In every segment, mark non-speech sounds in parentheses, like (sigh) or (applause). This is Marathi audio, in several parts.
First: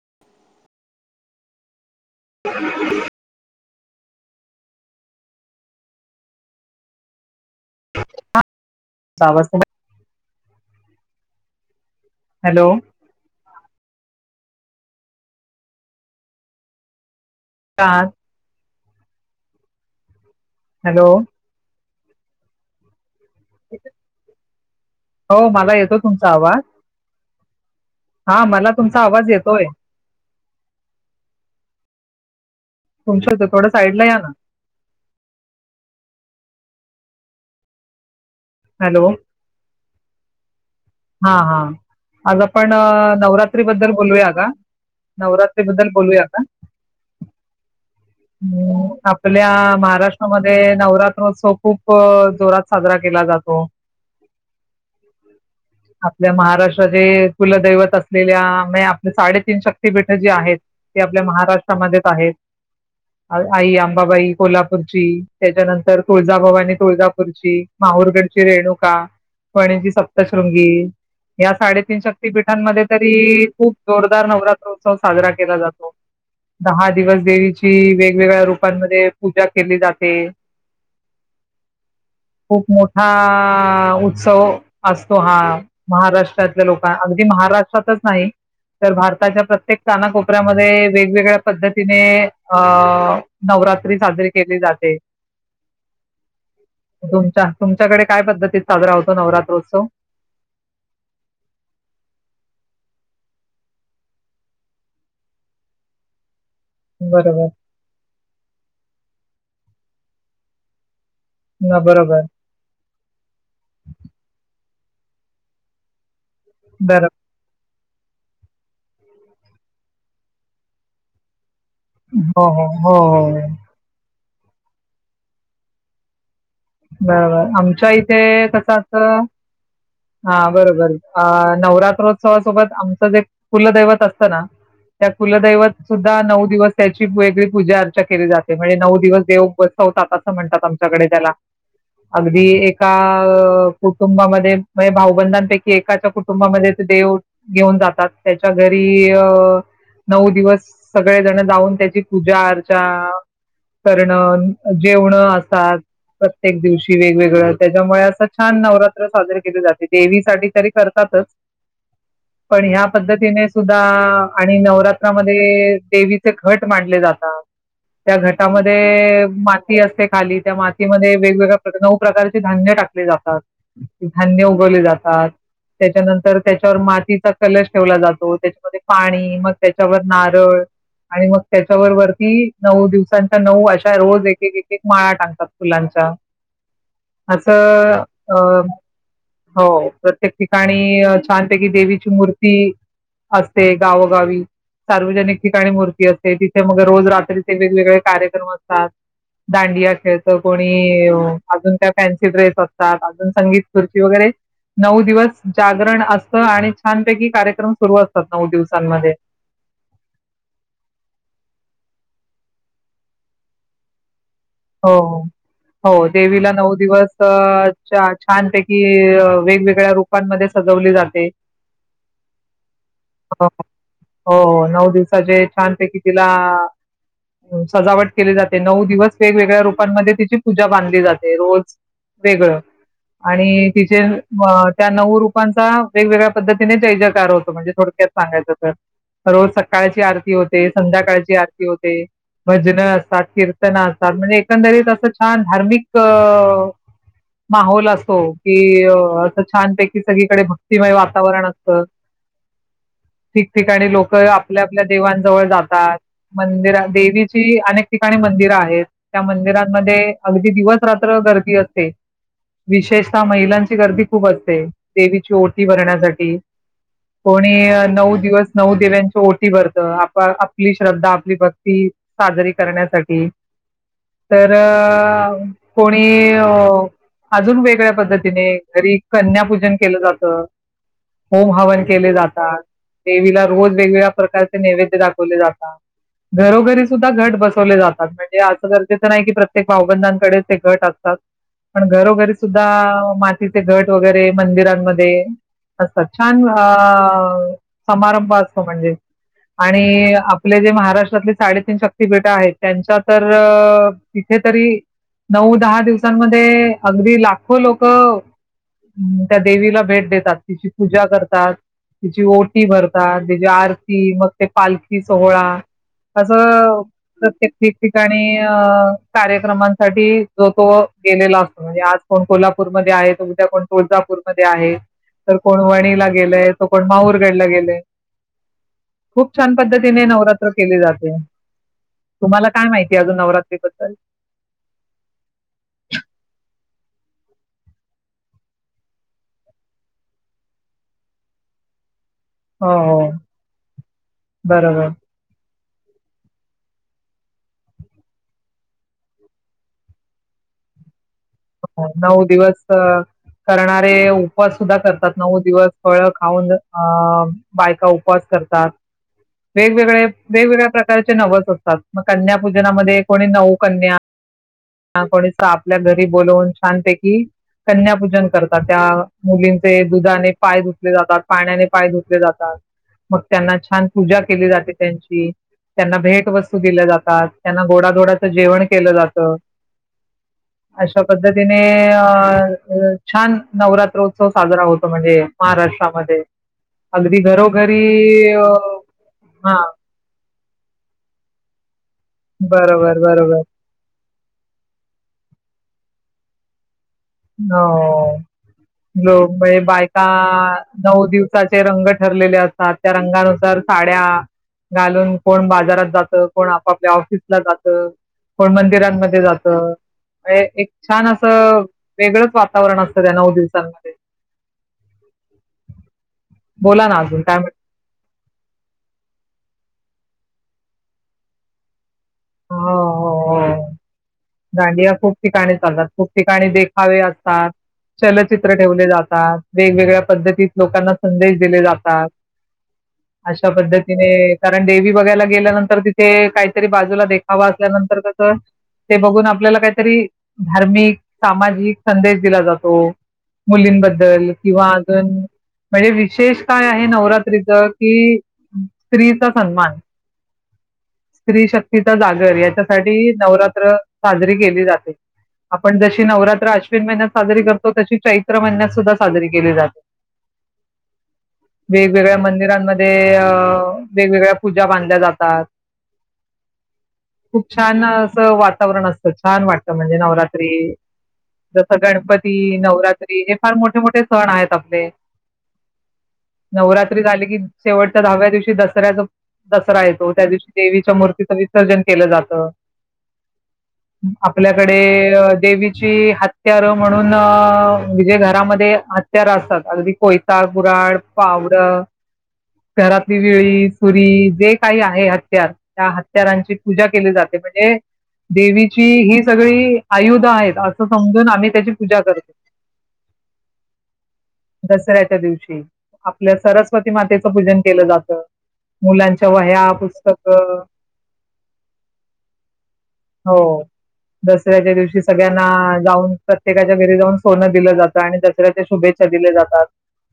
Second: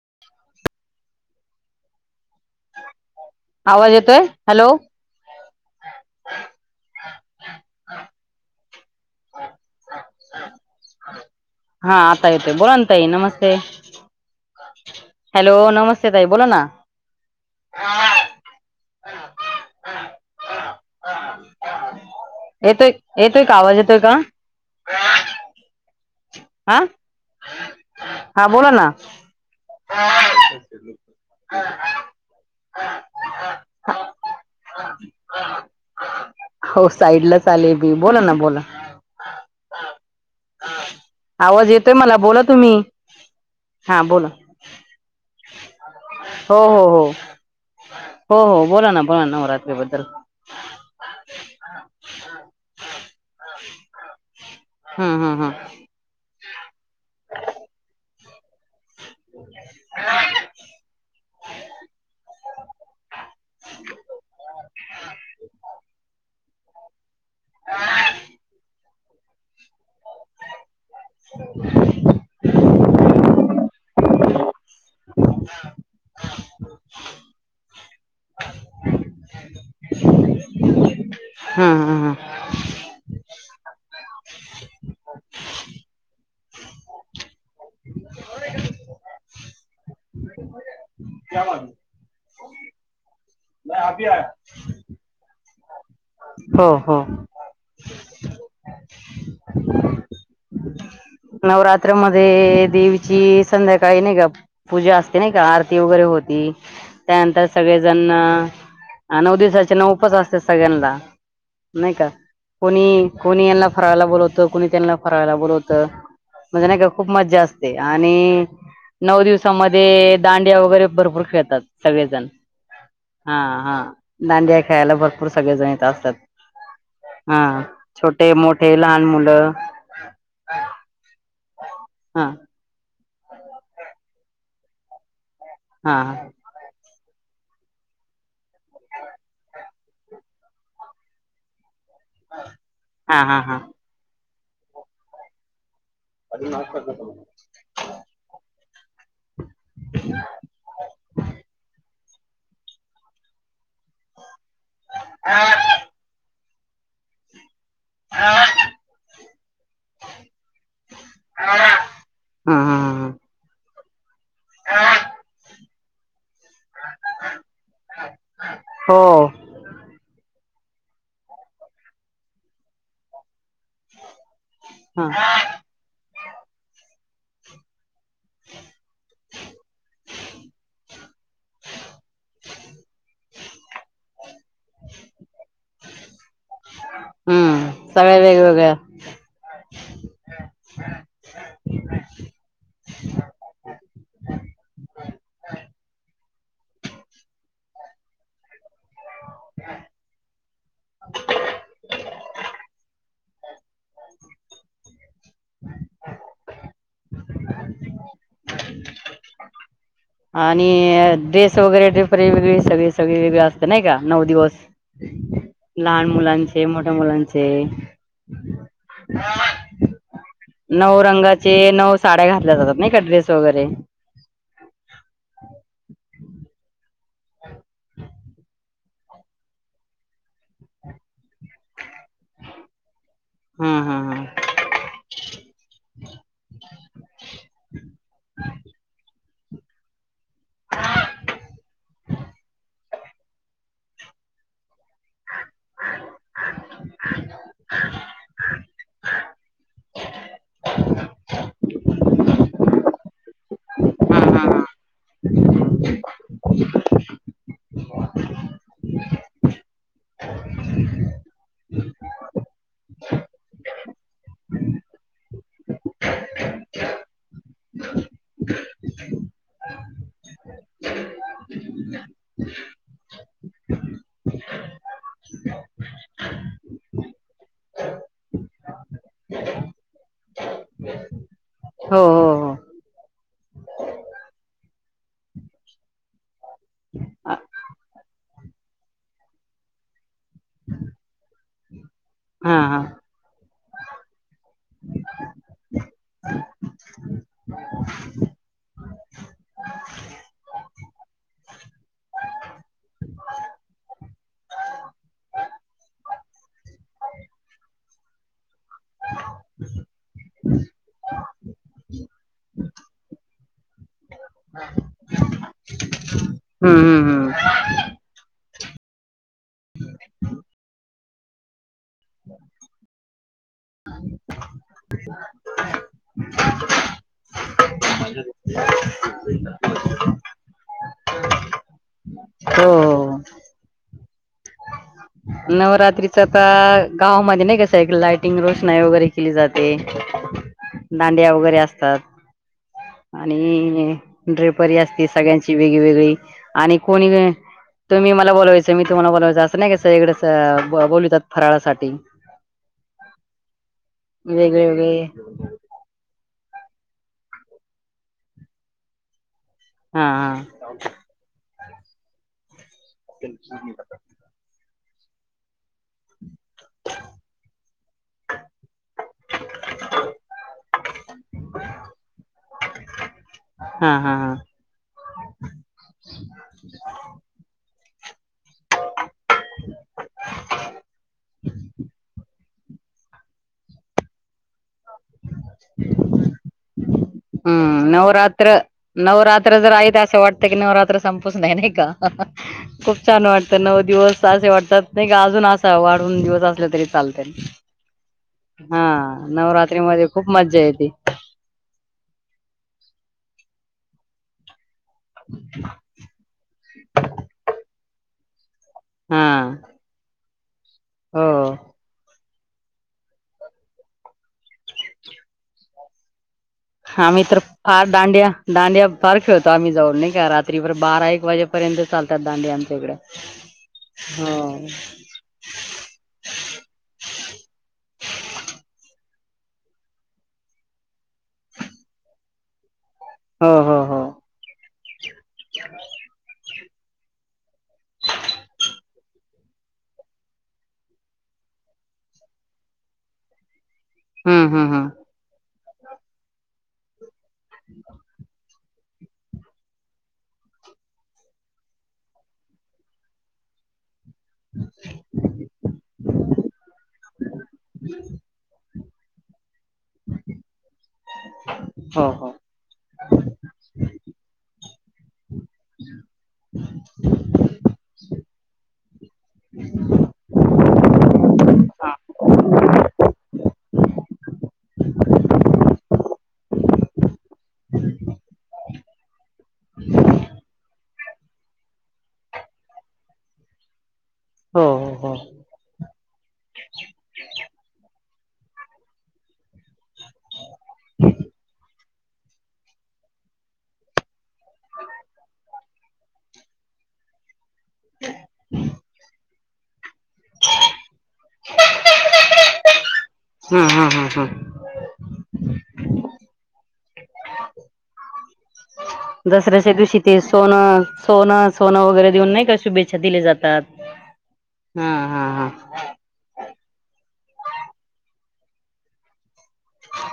(unintelligible) (inaudible) आवाज येतोय. हॅलो (unintelligible) (unintelligible) (inaudible) हा आता येतोय, हॅलो बोलान ताई नमस्ते, हॅलो नमस्ते ताई बोला ना, कात हॅलो येतोय एतोय का? आवाज येतोय का? हो मला येतो तुमचा आवाज हा हा हा, मला बोला ना तुमचा आवाज येतोय. तुमच्या थोड साईडला या ना हो, साईडलाच आले मी. बोला ना बोला हॅलो हा हा, आवाज येतोय मला आज बोला आपण तुम्ही नवरात्री बद्दल हा बोला बोलूया का? नवरात्री बद्दल बोलूया का? हो हो हो हो हो बोला ना बोला ना आपल्या नवरात्रीबद्दल महाराष्ट्रामध्ये नवरात्रोत्सव खूप जोरात साजरा केला जात् हो हं, हं, हं आपल्या महाराष्ट्र जे कुलदैवत अस दिल्या आपले साडेतीन शक्तीपीठ जी आहेत, ते आपल्या महाराष्ट्रामध्येच आहेत. आई अंबाबाई कोल्हापूरची, त्याच्यानंतर तुळजाभवानी तुळजा पूरची, माहूरगडची रेणुका पणजी स प्तश्रुंगी या साडेतीन शक्तीपीठांमध्ये तरी, खूप जोरदार नवरात्र हो उत्सव साजरा केला जातो. दहा दिवस देवीची वेगवेगळ्या रूपांमध्ये पूजा केली जाते हम्म हम्म हा उत्सव असतो हा महाराष्ट्रातल्या लोका, अगदी महाराष्ट्रातच नाही तर भारताच्या प्रत्येक कानाकोपऱ्यामध्ये वेगवेगळ्या पद्धतीने अ नवरात्री साजरीे केली जाते. हो हो तुमच्या तुमच्याकडे काय पद्धतीत साजरा होतो नवरात्र उत्स तव नवरात्रमध्ये देवीची संध्याकाळी नाही का, पूजा असते नाही का, आरती वगैरे होती. त्यानंतर बरोबर सगळेजण नऊ दिवसा तेना उपास असतात सगळ्यांना न नाही का, बरोबर कोणी कोणी यांना फराळला बोलवत कुणी त्यांना फराळाला बोलवतं म्हणजे नाही का खूप बरोबर मज्जा असते आणि नऊ दिवसामध्ये दांड्या वगैरे भरपूर खेळतात सगळेजण हो हो हा हा दांडिया खेळायला भरपूर सगळे जण येत असतात हा बरोबर आमच्या छोटे इथे कस मोठे असत लहान मुलं हा बरोबर अ हा नवरात्रोत्सवासोबत आमचं जे कुलदैवत असताना त्या कुलदैवत हा सुद्धा नऊ दिवस त्या वेगळी पूजा अर्चा केली जाते म्हणजे नऊ दिवस देव उ बसवतात असं म्हणतात आमच्याकडे त्याला अगदी एका हा हा हा कुटुंबामध्ये भावबंधांपेक्षा की एकाच्या कुटुंबामध्ये ते देव घेऊन जातात त्याच्या घरी नऊ दिवस सगळे जण जाऊन त्याची पूजा अर्चा करण जेवणं असतात प्रत्येक दिवशी वेगवेगळ त्याच्यामुळे असं छान नवरात्र साजरे केली जाते देवीसाठी तरी करतातच हा पण हा ह्या ह पद्धतीने सुद्धा द (unintelligible) आणि नवरात्रामध्ये ते घट मांडले जातात त्या हो घटामध्ये माती असते खाली त्या वेगवेगळ्या नऊ प्रकारचे धान्य टाकले जातात धान्य उगवले ह जातात त्याच्यानंतर त्याच्यावर माती चा कलश ठेवला जातो त्याच्यामध्ये पाणी मग त्याच्यावर नारळ आणि मग त्याच्यावर वरती नऊ दिवसांच्या नऊ अशा रोज एक एक एक माळा टांगतात फुलांचा हम्म असं सगळ्या अ‌ वेगवेगळ्या हो प्रत्येक ठिकाणी छा म्ह की देवीची मूर्ती असते दांडिया खेळतो कोणी अजून त्या फॅन्सी ड्रेस असतात अजून संगीत वरे नऊ दिवस जागरण असत आणि छानपैकी कार्यक्रम सुरू असतात नऊ दिवसांमध्ये आणि ड्रेस वगैरे वेगळी सगळे सगळे वेगळे असत नाही का नऊ दिवस हो हो लहान देवीला मुलांचे, नऊ मोठ्या दिवस मुलांचे छानपैकी कि वेगवेगळ्या रूपांमध्ये सजवली नऊ जाते रंगाचे नऊ साड्या घातल्या जातात नाही का ड्रेस वगैरे नऊ दिवसाचे छानपैकी तिला सजावट केले जाते नऊ दिवस वेगवेगळ्या रूपांमध्ये तिची पूजा बांधली जाते रोज वेगळं आणि हा हा तिचे त्या नऊ रूपांचा वेगवेगळ्या पद्धती त होतं म्हणजे थोडक्यात सांगायचं तर रोज सकाळची आरती होते संध्याकाळची आरती होते भजन असतात किर्तन असते ना म्हणजे एकंदरीत असं छान धार्मिक माहोल असतो की असं छानपैकी सगळीकडे भक्तिमय वातावरण अस ठिकठिकाणी लोक हा हा हा आपल्या हा आपल्या देवांजवळ जातात मंदिर देवीची अनेक ठिकाणी मंदिरं आहेत. त्या मंदिरांमध्ये अगदी दिवस रात्र गर्दी असते विशेषतः महिलांची गर्दी खूप असते देवीची ओटी भरण्यासाठी कोणी नऊ दिवस नऊ देव्यांची ओटी भरत आप आपली श्रद्धा आपली भक्ती साजरी करण्यासाठी तर अ कोणी अजून वेगळ्या पद्धतीने घरी कन्यापूजन केलं जातं. होम हवन हो केले हो हो जातात. देवीला रोज वेगवेगळ्या प्रकारचे नैवेद्य दाखवले जातात. घरोघरी सुद्धा घट बसवले जातात. असं गरजेचं नाही की प्रत्येक भाऊबंद डे ते घट असतात पण घरोघरी हा सुद्धा हा मातीचे घट वगैरे मंदिरांमध्ये असत छान समारंभ असतो म्हणजे आणि आपले जे महाराष्ट्र साडेतीन शक्ततीपेठ आहेत त्यांच्या तर तिथे तरी नऊ दहा दिवसांमध्ये अगदी लाखो लोक त्या देवीला भेट देतात तिची पूजा करतात तिची ओटी भरतात तिची आरती मग ते पालखी सोहळा हम्म असं हम्म हम्म प्रत्येक आणि अ कार्यक्रमांसाठी जो तो गेणे लाग म्हणजे आज कोण कोल्हापूरमध्येध्ये आहे (unintelligible) तुळजापूरमध्येध्ये आहे तर कोण वणीला गेलंय तर कोण माहरगडला गेला खूप छान पद्धतीने नवरात्र केले जाते अ ह (unintelligible) काय हो माहिती ए अजून हो नवरात्री बद्दल नवरात्रीचा ता गावामध्ये नाही का सगळीकडे लाइटिंग रोषणाई वगैरे केली जाते दांडिया वगैरे असतात हो हो आणि ड्रेपरी बरोबर असती सगळ्यांच ती वेग वगळी आणि कोणी तुम्ही मला बोलावायचं मी तुम्हाला बोलायचं अस नाही सगळीकड स बोलवीतात नऊ दिवस करणारे उपवास वेगळे सुद्धा वेगळे करतात नऊ दिवस फळ खाऊन अ बायका उपवास करतात वेगवेगळे हा हा वेगवेगळ्या प्रकारचे नवस असतात. मग कन्यापु ईन नामध्ये कोणी नऊ कन्या अ कोणी स आपल्या घ ती बोलून छानपैकी कन्यापूजन करतात त्या मुलींचे दुधाने पाय साग ते कि कन्या पुजन करतात त्या मुलीचे दुधाने पाय सागते कि कन्यापुजन करतात त्या मुलीचे दुधाने पाय धुतले जातात पाण्याने पाय धुतले जातात मग त्यांना छान हा हा पूजा हा केली जाते त्यांची त्यांना भेट वस्तू दिल्यात्या जातात त्यांना गोडा च गोडाच जेवण केलं जात अशा पद्धतीने अ अ छान नवरात्रोत्सव साजरा होतो म्हणजे महाराष्ट्रामध्ये अगदी घरोघरी हम्म नवरात्र हा त क नवरात्र संपस नाही का खूप बरोबर छान बरोबर वाटतं नऊ दिवस असे वाटतात नाही का अजून असा वाटत दोन दिवस असले तरी चालते हो हा लो म्हज बायक नवरात्रीमध्ये आआ खूप मज्जा येते नऊ दिवसाचे रंग ठरलेले असतात त्या रंगानु तर साड्या घालून कोण बाजारात जात कोण आपापल्या ऑफिसला जातं. कोण मंदिरांमध्ये हा जात! अ एक छान हो असं वेगळंच वातावरण असतं त्या नऊ दिवसांमध्ये. बोला ना हा अजून आम्ही काय तर म्हण- फार डांडिया दांडिया फार खेळतो, आम्ही जाऊन नेइका रात त्री बारा एक वाजेपर्यंत चालतात दांडीया आमच्या इकडे. हो दाडिया खूप ठिकाणी चालतात खूप ठिकाणी देखावे असतात, चलचित्र ठेवले जात वेगवेगळ्या पद्धतीत लोकांना संदेश दिले जातात. अशा हो हो हो पद्धतीने कारण देवी बगायला गेल्यानंतर तिथे काय तरी बाजूला देखावा असल्यानंतर कसं. ते बघून आपल्याला काहीतरी! धार्मिक, सामाजिक संदेश दिला जातो मुलींबद्दल ल हम्म किंवा हम्म हम्म अजून म्हणजे विशेष काय आहे नवर त्रीच की स्त्रीचा सन्मान. स्त्री शक्तीचा जागर, याच्यासाठी नवरात्र साजरी केली जाते. आपण जशी नवरात्र अश्विन महिन्यात साजरी करतो. तशी चैत्र महिन्यात सुद्धा साजरीे केली जाते. हो वेगवेगळ्या हो मंदिरांमध्ये वेगवेगळ्या पूजा बांधल्या जातात. खूप छान असं वातावरण असत. छान वाटत म्हणजे नवरात्री जस गणपती नवरात्री हे फार मोठे मोठे सण आहेत. आपले नवरात्री झाले की शेवटच्या दहाव्या दिवशी दसऱ्याच दसरा येतो. त्या दिवशी देवीच्या मूर्तीच विसर्जन केलं जात. हो आपल्याकडे हो हो देवीची. हत्यार म्हणून म्हणजे घरामध्ये हत्यार असतात. अगदी कोयता, कुराड, फावड घरातील विळी, सुरी जे काही आहे. हत्या त्या हत्यारांची पूजा केली जाते, म्हणजे देवीची ही सगळी आयुध आहेत असं समजून आम्ही त्याची पूजा करतो. हम् हम्. त्या दिवशी आपल्या सरस्वती मातेचं पूजन केलं जात. मुलांच्या वह्या पुस्तक. सोन सोन सोन वगैरे देऊन नाही का, शुच्छे हो दसऱ्याच्या दिवशी हा सगळ्यांना हा जाऊन प्रत्येकाच्या घरी जाऊन. सोनं दिलं जातं, आणि दसऱ्या च्या शुभेच्छा दिल्या जात.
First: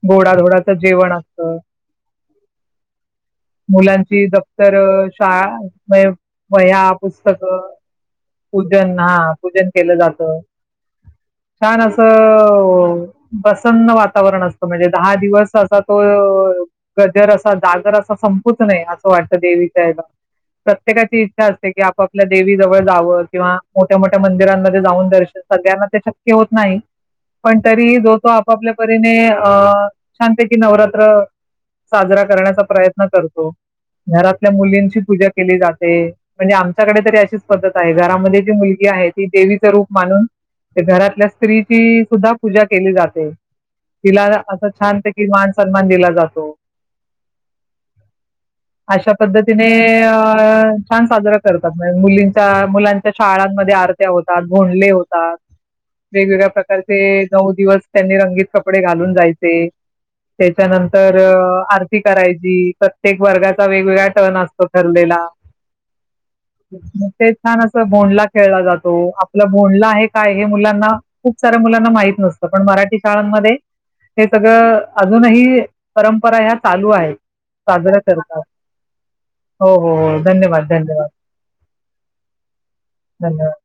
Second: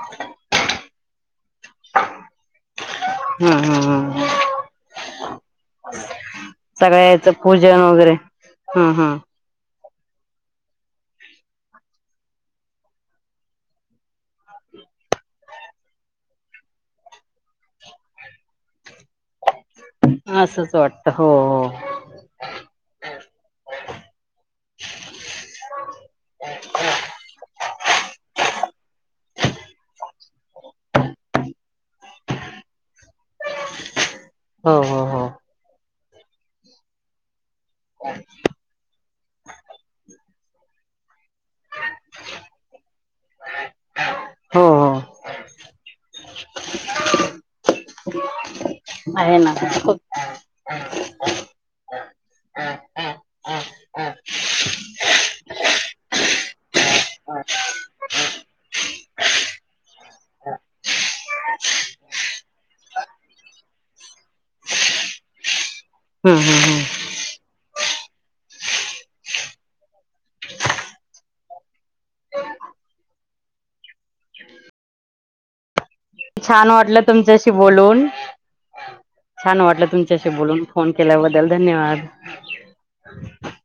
गोडा धोडा. जेवण असतं, हा हा मुलांची हा दफ्तर शाळा व्हया सगळ्याच पुस्तकं. पूजन वगैरे पूजन हा पूजन. केलं जात छान असं प्रसन्न वातावरण असतं, म्हणजे दहा दिवस अस तो गजर असा जागर असा संपूच नये असं वाटतं देवी. असंच वाटतं प्रत्येकाची हो इच्छा असते, की आपापल्या देवी व किंवा मोठ्या मो मंदिरामध्ये जाऊन दर्शन सगळ्यांना ते शक्य होत. नाही पण तरी जो तो आपापल्या परीने अ छानपैकी नवरात्र साजरा करण्याचा प्रयत्न करतो. घरातल्या हो मुलींची हो पूजा हो केली जाते. ते म्हणजे आमच्याकडे तरी अशी पद्धत आहे घरामध्ये जी मुलगी आहे ती देवीच रूप मानून घरातल्या स्त्रीची सुद्धा पूजा केली जाते. तिला हो असं हो छानत हो कि मान सन्मान दिला जातो. अशा आहे ना पद्धतीनेने खूप अ छान साजरा करतातमाय मुलीं त मुलांच्या शाळांमध्ये आरत्या होतात भोंडले होतात वेगवेगळ्या प्रकारचे नऊ दिवस त्यांनी रंगीत कपडे घालून जायचे त्याच्यानंतरअ आरती करायची प्रत्येक वर्गाचा वेगवेगळा टर्न असतो ठरलेला. हम्म हम्म हम्म ते छान असं भोंडला खेळला जातो. आपला भोंडला हे काय हे मुलांना खूप साऱ्या मुलांना माहित नसतं पण मराठी शाळांमध्ये हे सगळं अजूनही परंपरा ह्या छान चालू वाटलं आहेत. तुमच्याशी साजरा बोलून करतात. छान हो, वाटलं हो, हो. तुमच्याशी बोलून धन्यवाद, फोन धन्यवाद, केल्याबद्दल धन्यवाद धन्यवाद